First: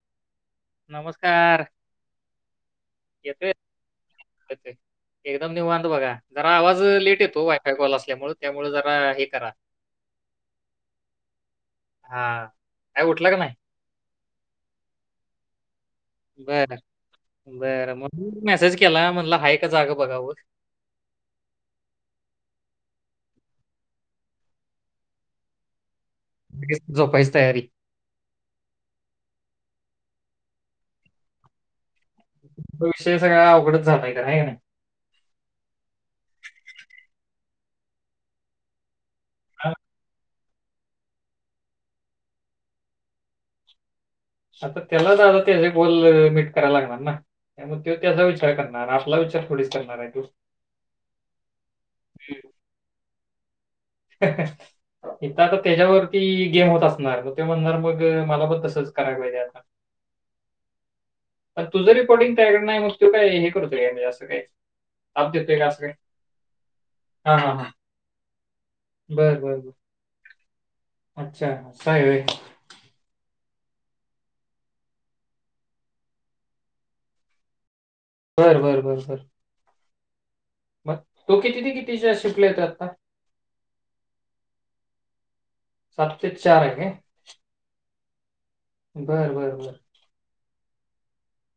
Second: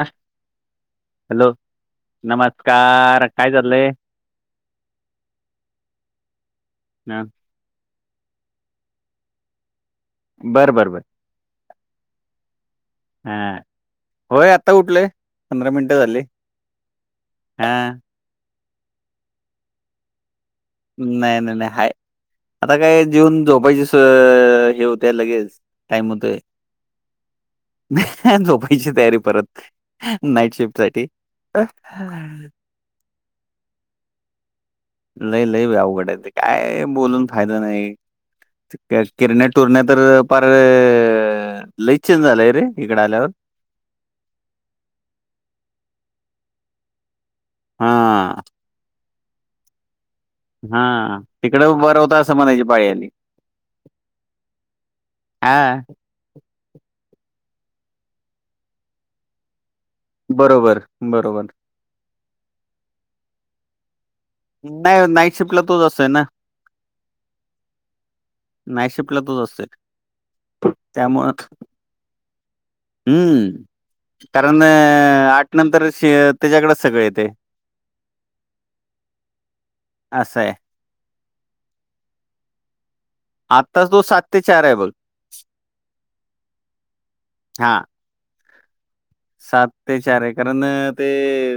हं.. नमस्कार.. नमस्कार येतोय, काय चालंय... एकदम निववांत बघा जरा आवाज लेट हा येतो वाईट.. ल असल्यामुळे त्यामुळे जरा हे करा.. बरं बरं बरं.. हा.. हा होय आता उठलंय पंधरा मिनटं झाली, बर हा बर मग मेसेज केला म्हणला हाय एक जागा... बघावं नाही नाही नाही हा.. आता काय जेवन झोपायचे हे होत लगेच टाइम हतो., े झोपायच तयारी.. झोपायची तयारी परत नाईट शिफ्ट साठी. विषय सगळा अवडच झाातय तर आहे का ना. लई लई बा अवघड आहे ते काय बोलून फायदा नाही. किरने हां. टूरने तर फार.. लईचन झालंय रे इकडे आल्यावर. आता त्याला आता त्या बोल मीट करायला लागणार ना त्यामुळे हा ते त्याचा विचार करणार. आपला विचार थोडीच टरणार आहे तू.. हा तिकडे बर होत असं म्हणायची पाळीली... इिथता हा त्याच्यावरती. ती गेम होत असणार मग ते म्हणणार मग मला पण तसच करायला पाहिजे आता... बरोबर बरोबर... पण तुझं रिपोर्टिंग त्याच्याकडे नाही मगतो काय हे करत का म्हणजे असं काही.... नाही नाईट शिफ्टला तोच असय ना.... हा हा हा नाही शिपला बर तच बर असे.. बर अच्छा आहे. हम्म... कारण आठ नंतर त्याच्याकडेच सगळं येते... बर बरं बर बर. असे. मग तो किती ते कितीच्या शििकले तर आता. आत्ताास तो सात ते चार आहे बोल. सत्य चारक. हा. बरं बरं बरं.. ते चार आहे कारण ते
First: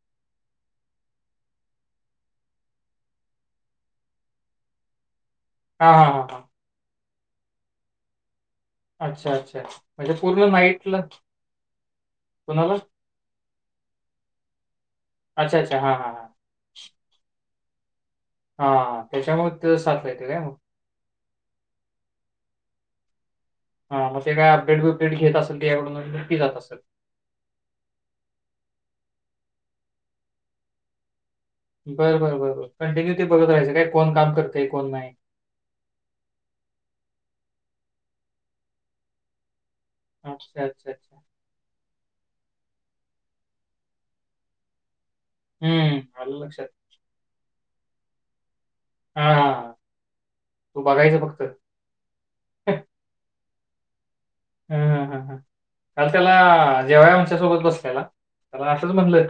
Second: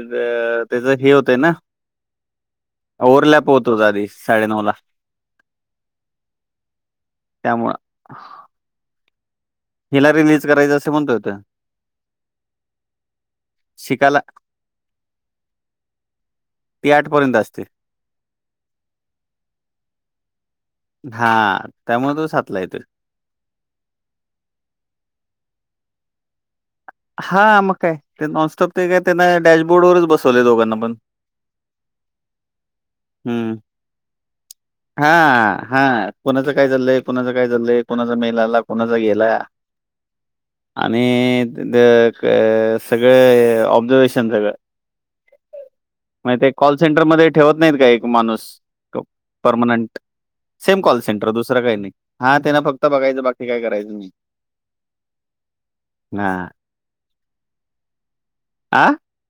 त्याचं हे होतंय ना. ओव्हरलॅप होत होता आधी साडेनऊ ला.. हा हा हा हा... त्यामुळे्हा.... अच्छा अच्छा.. हिला म्हणजे रिलीज पूर्ण करायचं असं नाईटला म्हणत होत.. कुणाला शिकालात अच्छा अच्छा हा ती आठपर्यंत असते. हा त्याच्यामुळे ते साचला येत काय मग.. हा त्यामुळे तो साातलाय त... हा मगे काय अपेट बेट घेत असेली याकडूनी जात असेल... हा मग काय ते नॉनस्टॉप ते काय त्यांना डॅशबोर्ड वरच बसवले दोघांना पण. बर बर बर बर कंटिन्यु ते बघत हं. रहायचं काय कोण काम करते कोण नाही. हा कुणाचं काय चालंय कुणाचं काय चाललंय कुणाचा मेल आला कुणाचा गेला. अच्छा अच्छा अच्छा आणि सगळे ऑब्झर्वेशन सगळं हम्म मग आलं ते लक्षात कॉल सेंटरमध्ये ठेवत नाहीत का एक माणूस. हा हा पर्मनंट सेम तू कॉल बघायचं सेंटर फक्त दुसरा काही नाही हा त्यांना फक्त बघायचं बाकी काय करायचं नाही हा हा हा काल त्याला हां. जेवाय आमच्यासोबत बसल्याला त्याला आ? असच म्हटलं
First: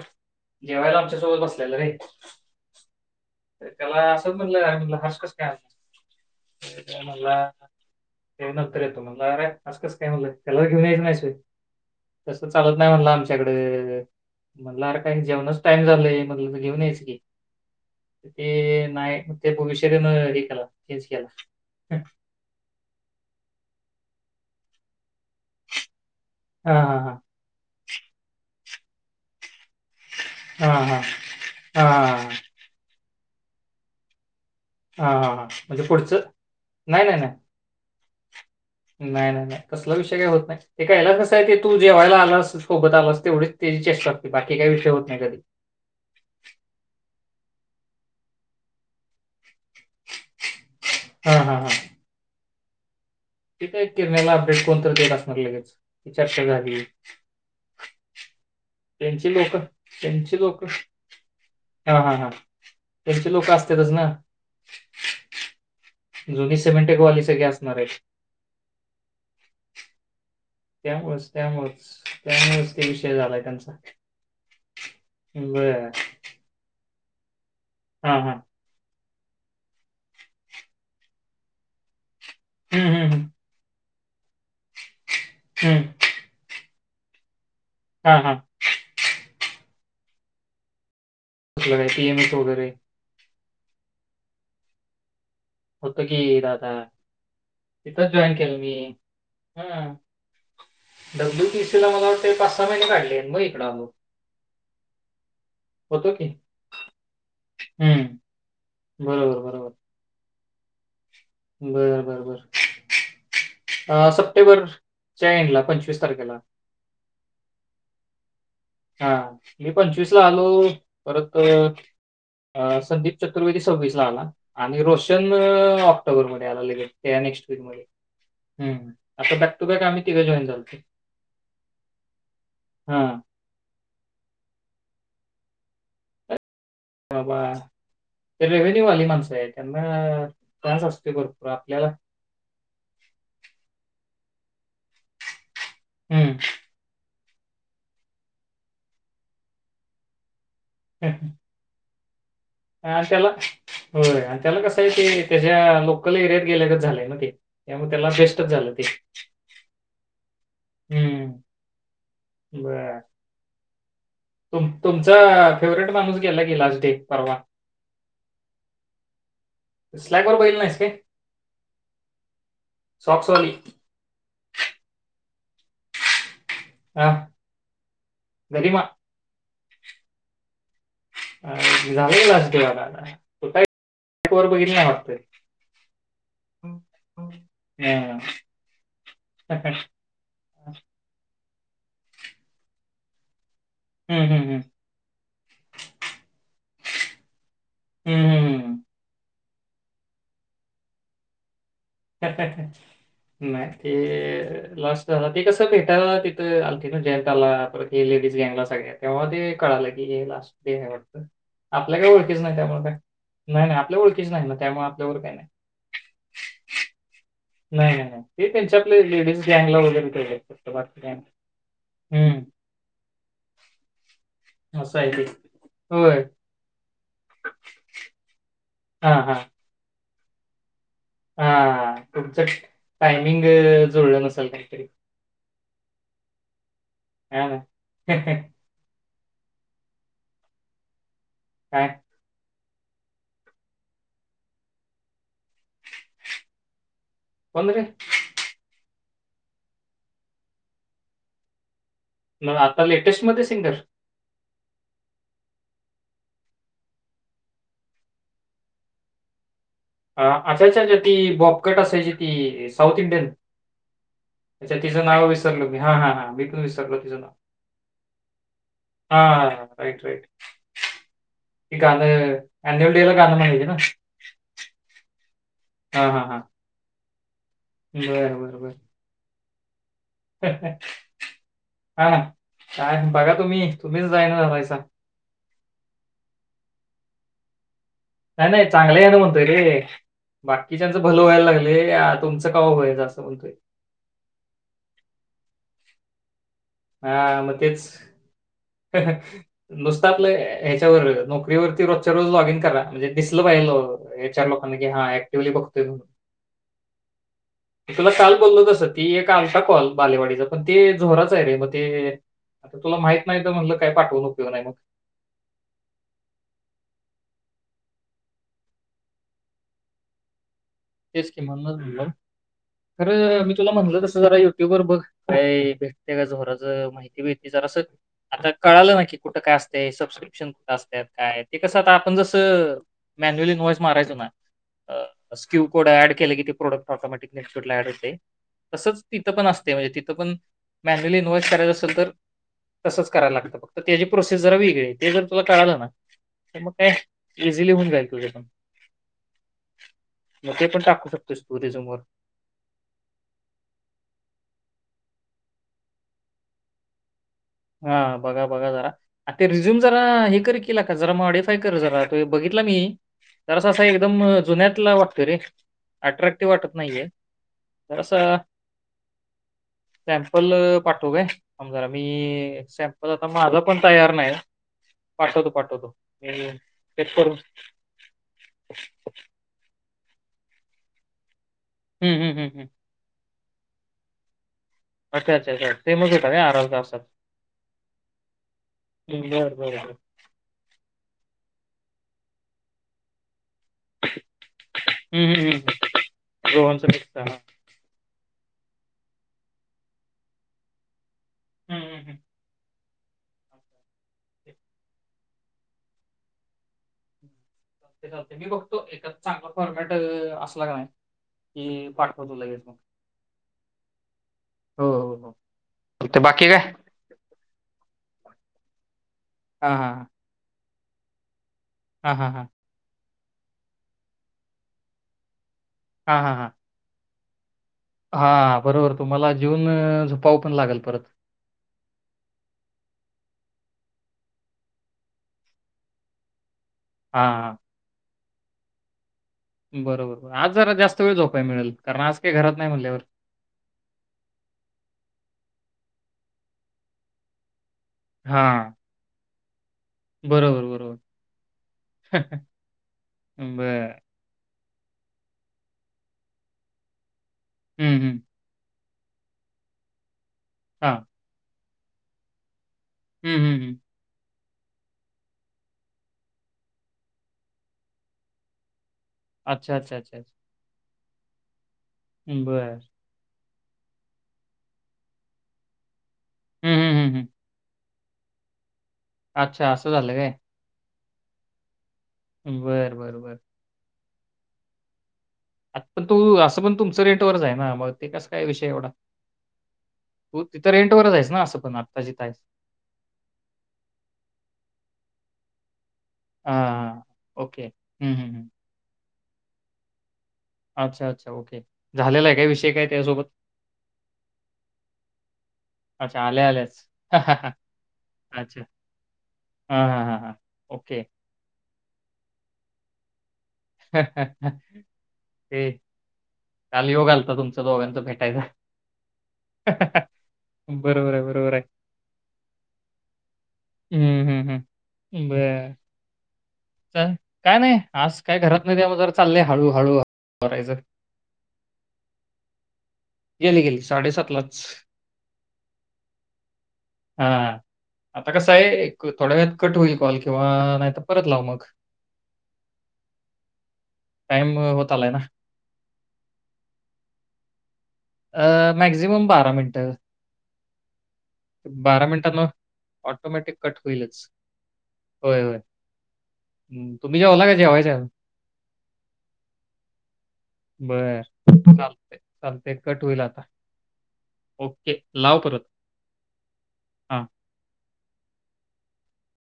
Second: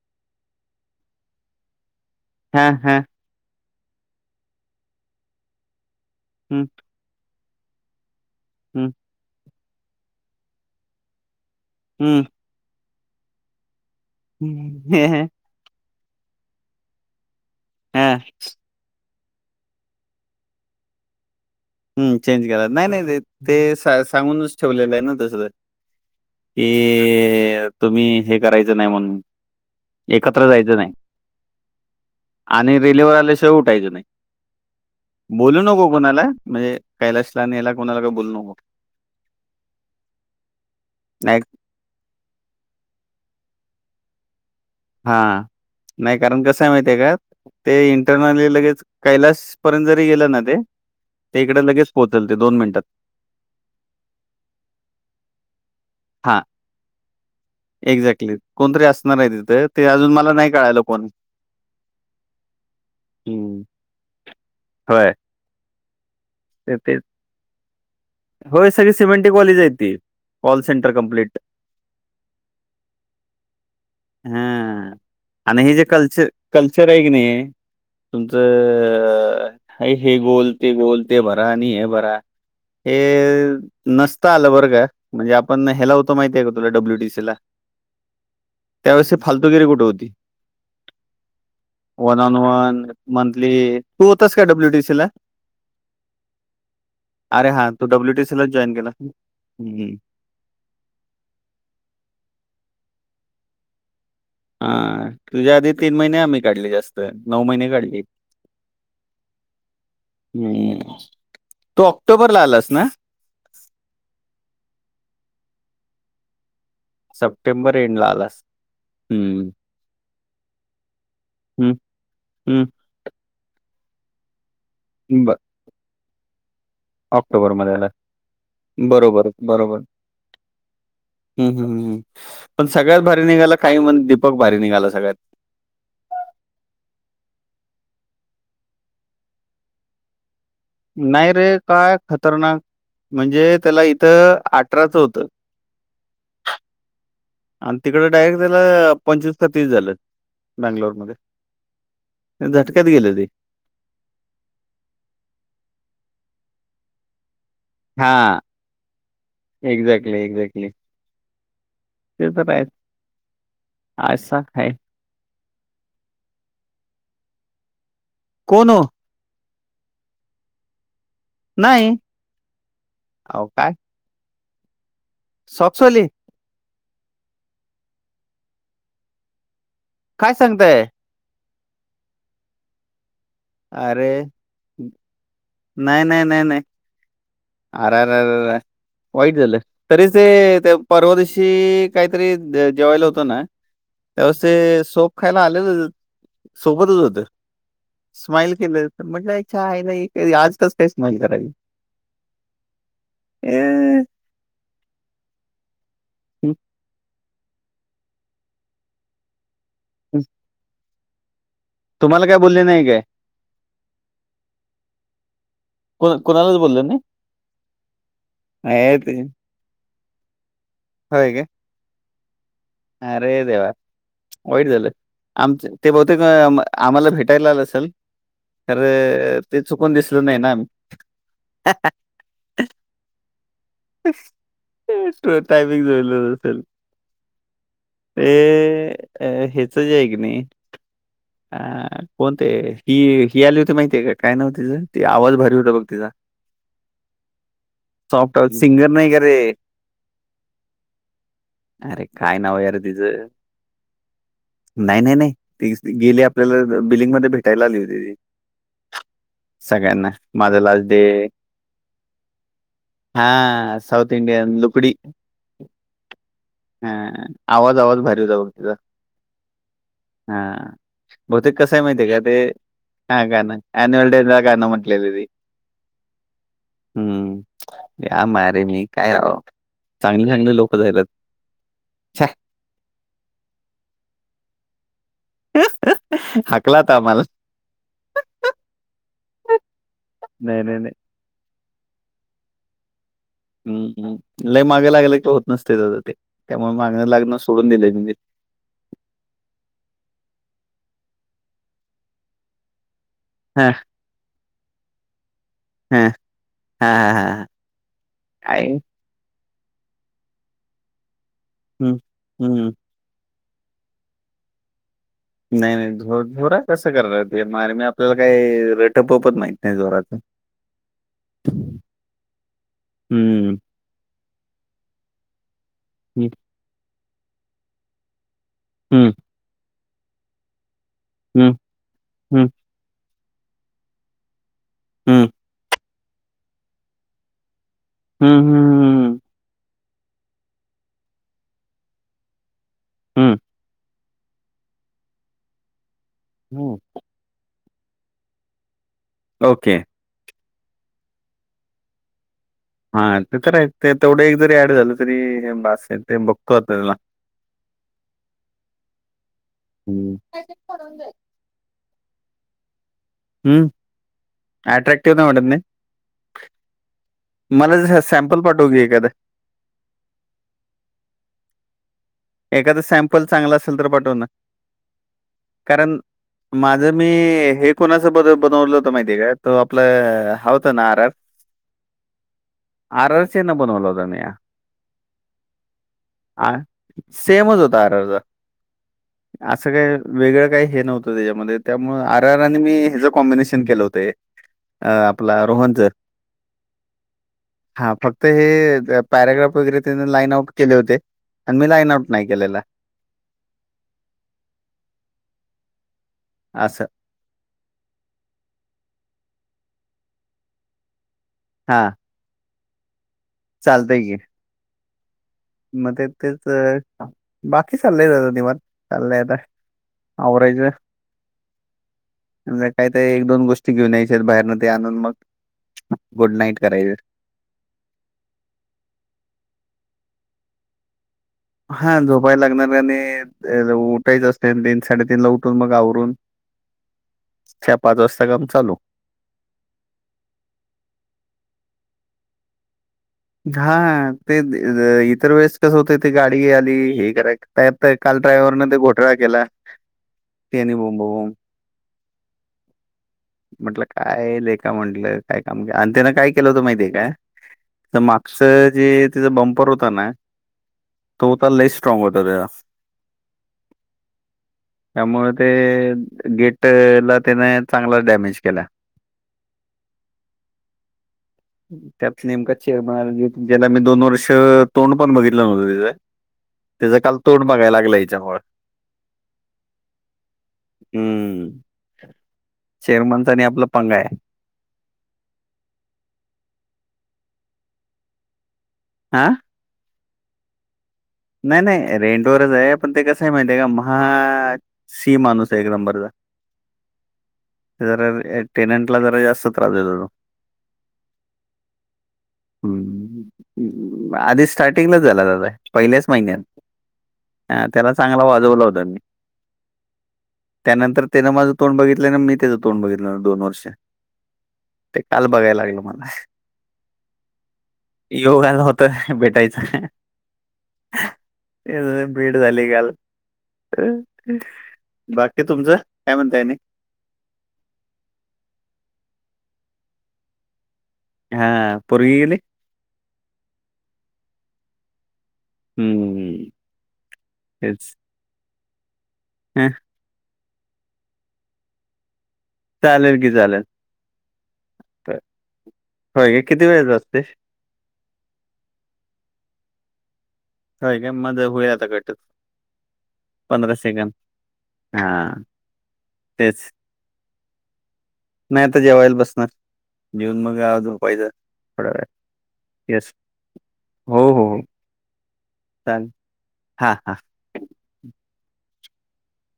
जेवायला आमच्यासोबत बसल्याल रे हा हा त्याला असंच म्हटलं हर्ष कस काय हम् तर म्हणला ये नंतर येतो म्हणला अरे अस कस काय म्हणलं त्याला जरा घेऊन यायच नाहीस होय हम्म. तसं चालत नाही म्हणला आमच्याकड म्हणलं अर काय हं. जेवणाचं.. टाइम झालाय म्हटलं तर घेऊन यायच की हां, ते.. नाही ते विषय तेन हे केला चेन्ज केला. हम्म चेंज केला नाही नाही ते सांगूनच ठेवलेलं आहे दुसरं हा हा कि तुम्ही हे करायचं नाही म्हणून. एकत्र हा जायचं नाही हा हा हा आणि रिल्वर आल्याशिवाय उठायचं नाही. हा हा हा बोलू म्हणजे नको पुढचं कुणाला म्हणजे नाही नाही नाही कैलाशला न हेला कुणाला काय बोलू नको. नाही नाही नाही कसला विषय काही होत नाही ते कायलाच कसं नाही य ते तू जेवायला आलास सोबत आलास तेवढीच त्याची चेष्टा असते.. बाकी काही होत हा नाही कधी. नाही कारण कस आहे माहितीय आहे का ते इंटरर्नल्ली लगेच कैलास पर्यंत जरी गेलं ना ते हां, हां, इकडे हां. लगेच पोहोचल ते दोन मिनिटात. ते काय किरण्याला अपडेट कोणत देत असणार लगेच ही हां, चर्चा झाली. एक्झॅक्टली कोणतरी असणार आहे त्यांची लोकं तिथं ते अजून मला नाही कळायला कोण हा हा हा त्यांची लोक हं. असत्यातच ना. होय. जुनी सिमेंटिकवाली सगळी असणार आहेत हो सगळी सिमेंटीकवालीचं आहेत ती कॉल सेंटर त्यामुळेच कंप्लीट. त्यामुळेच त्यामुळेच ते विषय झालाय त्यांचा हा आणि हे जे बरं. कल्चर कल्चर आहे की नाही. हां, हां. तुमचं हे गोल ते गोल ते भरा आणि हे भरा. हं, हे हं, हं. नसत आलं बरं का म्हणजे आपण हं. हेला होत. तो माहिती आहे तुला डब्लूटीसी ला हा हा. त्यावेळेस फालतूगिरी कुठे होती कुठलं काय वन पी-एम-एच ऑन वगैरे वन मंथली तू होतस का डब्ल्यूटीसी ला. होतो की दादा अरे हा तू तिथंच जॉईन डब्ल्यूटीसी ला केलं मी केला ह हम्म. डब्लूपीसीला मला वाटतंय पाच सहा महिने काढलय मग इकड आलो. हा तुझ्या आधी तीन होतो महिने की आम्ही काढली जास्त नऊ महिने काढली. हम्म बरोबर बरोबर हम्म तू ऑक्टोबरला आलास ना सप्टेंबर च्या एन्ड ला पंचवीस तारखेला सप्टेंबर एन्डला आलास हा हम्म मी पंचवीस ला आलो परत हम्म हम्म संदीप. चतुर्वेदी सवीसला आला आणि रोशन ब- ऑक्टोबर मध्ये आला लगेचं त्या नेक्स्ट वीक ऑक्टोबरमध्ये मध्ये आला हमम बरोबर आता बॅक टू बॅक आम्ही तिघे जॉईन झालतो हम् हम पण सगळ्यात भारी निघाला काही म्हण दीपक भारी निघाला सगळ्यात. मबा रेविन्यूवाली माणस आहे ज काच असते नाही भरपूर रे आपल्याला काय खतरनाक म्हणजे त्याला इथं अठराचं होतं हम्म आणि तिकड डायरेक्ट त्याला पंचवीस का तीस झालं बँंगलोरमध्ये. आणि त्याला हो आणि त्याला कसं आहे ते त्याच्या लोकल एरियात गेल्याच झालंय ना ते त्यामुळे त्याला हां. बेस्टच झालं ते एक्झॅक्टली, एक्झॅक्टली. हम्म. ते तर आहेच आज तुमचा फेवर्हेट माणूस गेला गी लाल डे परवा. कोण ओ? स्लॅब वर बघितलं नाहीस काय? नाही आहो सॉक्सवाली. काय. सॉंक्स वाले हा [unintelligible] काय सांगताय. अ जा लाजवाला अरे नाही नाही नाही नाही. हां. आर आर आर वाईट झालं तरीच ते परवा दिवशी काहीतरी जेवायला होतं ना हं, हं, हं. हं, तेव्हा हं, हं. ते सोप खायला आलेलं सोबतच होते. हं, स्माइल हं, केलं तर म्हटलं चायला आज तरच काय स्माइल कराल. नाही ए ते. लाॉस्ट झाला ते कसं भेटायला हं, तिथं आलती ना जेंट आला पर लेडीज गँंगला सगळ्यात. तेव्हा ते कळालं की हे लास्ट डे आहे वाटत आपल्या काही तुम्हाला काय ओळखीच नाही बोलले त्यामुळे काय नाही नाही आपल्या ओळखीच नाही ना त्यामुळे आपल्यावर काही नाही. को कोणालाच बोलले नाही. नाही नाही नाही ते त्यांच्या नाही आपले ते लेडीज गँगला वगैरे ग हम् अ अरे देवा. वाईट झालं असं आहे ते आमच ते बहुतेक होय आम्हाला भेटायला आलं असल. खरे हां ते चुकून दिसल नाही ना. हा तुमचं टायमिंग जुळलं नसेल काहीतरी टाइमिंग जुळल नसेल. हा ना ते अ ह्याच जे आहे की नाही. अ काय कोण ते ही ही आली होती माहितीय का काय नाव तीच ते आवाज भारी होता बघ तिचा. [inaudible] बंद रे सॉफ्ट सिंगर नाही का रे. अरे काय न- नाव यार आता लेटेस्ट तिचं मध्ये सिंगर नाही नाही नाही. गेले आपल्याला बिल्डिंग मध्ये भेटायला आली होती ती सगळ्यांना माझा अच्छा अच्छा लाच अच्छा, डे ती बॉबकट असायची ती साऊथ इंडियन हा साऊथ इंडियन अच्छा लुकडी तिचं नाव विसरलो मी. हां, हां, हां. मी पण ह विसरलो आवाज आवाज भारी होता तिचा. हा राईट राईट हां, बहुतेक कसं ती आहे माहिती आहे का ते गाणं अॅन्युअल डेला हा गाणं म्हणायची ना? ॲनिमल ॲनिवल डे गाणं म्हंटली होती ती. हा हा हा हम्म आ मर मी काय चांगले-चांगले लोकं जाहिरात. हा छ्या काय बघा तुम्ही तुम्हीच जाय ना झालायचा. [inaudible] हकला अता आम्हाला. नाही नाही चांगले ह्यान म्हणतोय रे नाही, नाही, नाही. बाकीच्याच भलं व्हायला लागल. ते अ तुमचं कवा होतंय असं म्हणतोय. हम्म्, हम्म, लई मागे लागल की होत नसते तस ते त्यामुळे माग लागण सोडून दिलंय मी. नुसता आपलं ह्याच्यावर नोकरीवरती रोजच्या रोज लॉगिंन करा. म्हणजे दिसलं पाहिलं हां, लो या चार लोकांना की हा ऍक्टिव्हली बघतोय. हां, हां, हां, हां. [inaudible] तुला काल बोललो काय तस. ती एक अलता कॉल बालेवाडीचा पण ते जोराच आहे रे मग हं, ते हं. तुला माहित नाही तर म्हटलं काय पाठवून उपयोग नाही. नाही नाही झो झोरा कसं करत्यात रे मारणी आपल्याला काही रेट पपत नाही झोराचं. [inaudible] तेच किमान म्हणूनच म्हनलं खरं मी हं, तुला म्हणल तसं जरा युट्यूब वर बघ. काय भेटते का हं, झोराच माहिती भेटली जरास आता कळालंच हं, की. कुठ काय असत सबस्क्रिप्शन कुठं असत्यात काय हं. ते कसं आता आपण हं, जसं मॅन्युअली ईनवाइस मारायचो ना. हम्म. क्यू कोड ऍड केले की ते प्रोडक्ट ऑटोमॅटिक नेटड ऍड होते हं, तसच ती हं, पण असते म्हणजे तिथ पण मॅन्युअली इन्वाईस करायच असेल तर तसंच हं, करायला लागतं फक्त त्याची प्रोसेस जरा वेगळी आहे. ते जर तुला कळालं ना तर मग हं. काय इझिली होऊन जा्ईल तुझ् पण. ओके. मग ते पण टाकू शकतोस टुरिझम वर. हा ते तर आहेत ते तेवढं एक जरी ऍड झालं तरी हे बास आहे ते बघतो आता त्याला हा बघा बघा जरा ते रिझ्यूम जरा हं. हे कर की लेका जरा माहित काय कर जरा तो बघितला मी. जरासा हं, असं एकदम जुन्यातला अट्रॅक्टिव्ह वाटतोय नाही रे वाटत नाही. अट्रॅक्टिव्ह वाटत नाहीये. मला जरा जरासा सॅम्पल पाठव की एखादं. सॅम्पल पाठवू काय? थांब जरा मी एखादं सॅम्पल आता चांगल माझा असेल पण तर तयार पाठव ना. नाही पाठवतो. पाठव कारण माझं मी हे कोणाचं बनव-बनवलं होत माहिती आहे काय? तो आपलं हा होत ना आर ह्, हं, हं. आररसेन बनवलं होता मीन. मग काय [unintelligible] आण आरआर का असतात सेमच होता आररचा. हम्म, [inaudible] बरं असं बरं काय बरं नाही वेगळं काही हे नव्हतं त्याच्यामध्ये त्यामुळ आर आर आणि मी हेचं कॉम्बिनेशन केलं होत ते अ हम्म आपला हम्म रोहनच. हम्म रोहनचं मिक्स हम्म [inaudible] हा फक्त हे पॅराग्राफ वगैरे त्यांन लाईन आउट केले होते. आणि मी लाईन हम्म आऊट हम्म. नाही केलेला. असं. चालतंय चालतयं मी बघतो एखाद चांगला फॉरमॅट असला की नाही मी हां, पाठ वतो लगेच. चालतंय की. हो, हो, हो. म काय फक्त तेच बाकी काय? बाकी चाललंय जरा निवांत चाललंय आता. हा हा आवरायच. हा, हा, हा. मग काय ते एक, दोन गोष्टी घेऊन यायच्या आहेत बाहेरन ते आणून मग हा हा गुड नाईट करायच. हा बरोबर तुम्हाला जेवून झोपाव पण लागल परत. हा झोपायला लागणार आणि अ उठायच असते तीन साडेतीन ला उठून मग आवरून [unintelligible] हा, हा. चार, पाच वाजता काम चालू. बरोबर आज जरा जास्त वेळ झोपाय मिळालं कारण आज काही घरात नाही म्हणल्यावर हा ते इतर वेळेस कसं होत ते गाडी आली हे [inaudible] त्यात काल हा ड्रायव्हरने ते घोटळा केला. ते बरोबर आणि बरोबर बोंबाबोब म्हटल बर काय लेका म्हंटलं काय काम अ त्यानं काय केलं होतं माहितीे हे काय? हम्म तर हम्म मागच जे तेच बंपर होता ना हा तो होता लई स्ट्रॉंग होता त्याचा हम् हम् हम्म त्यामुळे ते गेट ला त्याने चांगलाच डॅमेज केला. अच्छा अच्छा अच्छा त्यात नेमक बर चेअरमन आला ज्याला मी दोन वर्ष तोंड पण बघितलं नव्हतं त्याच हम्म हम्म त्याचं हम्म काल हम्म. तोंड बघाय लागलं येच्यामुळ आच्छा असं झालं काय. हम्म बरं बरं चेरमनचा बरं. आणि आपला पंगा आहे. आता पण तू असं पण तुमचं रेट वरच आहे ना मग ते कस काय विषय एवढा आ तु तिथं रेटंवरच आहेस ना असं नाही पण नाही आत्ता जिथं रेंट आहेस? वरच आहे पण ते कसं आहे माहिती आहे का महा सी माणूस आहे एक नंबर हा हा ओके हम्म हम् हम् पेमेंट ला जरा जास्त त्रास देतो तो आच्छा आच्छा ओके झालेला आहे काय विषय काय त्यासोबत हम्म. आधी स्टार्टिंगलाच झाला [inaudible] पहिल्याच अच्छा, महिन्यात आल्या-आल्याच. अच्छा. आ त्याला चांगला वाजवला होता मी हा हा हा हा ओके त्यानंतर त्यानं माझं तोंड बघितले ना मी त्याचं तोंड बघितलं दोन वर्ष ते काल बघायला ते लागल मला काल योग आला होता तुमच्या दोघांचा भेटायचा. योग आला होता भेटायचा. बरोबर आहे, बरोबर आहे. तेच भेट झाली काल हं, हं, हं. बाकी बरं. तुमचं काय म्हणताय आणि काय नाही आज काय घरात नाही त्या मूळ जर चाललय हळू हळू हळू करायचं हा पोरगी गेली गेली गेली साडेसात लाच हम्म. हा हा तेच. आता कसं आहे थोड्या वेळात हं, कट होईल कॉल किंवा नाही तर परत लावू मग चालेल की चालेल टाईम होत आलाय ना. होय किती वेळेच असतोय मॅक्झिमम बारा मिनटं होय काय मगं होईल आता कट मिनिटांनं ऑटोमॅटिक पंधरा कट सेकंड होईलच. हा तेच तुम्हीे जेवला काय जेवायच हाय आजुन नाही आता जेवायला बसणार जेऊन मग झोपायच थोड्या वेळात ते कट होईल आता ओके लाव परत चालतय हा हा हां.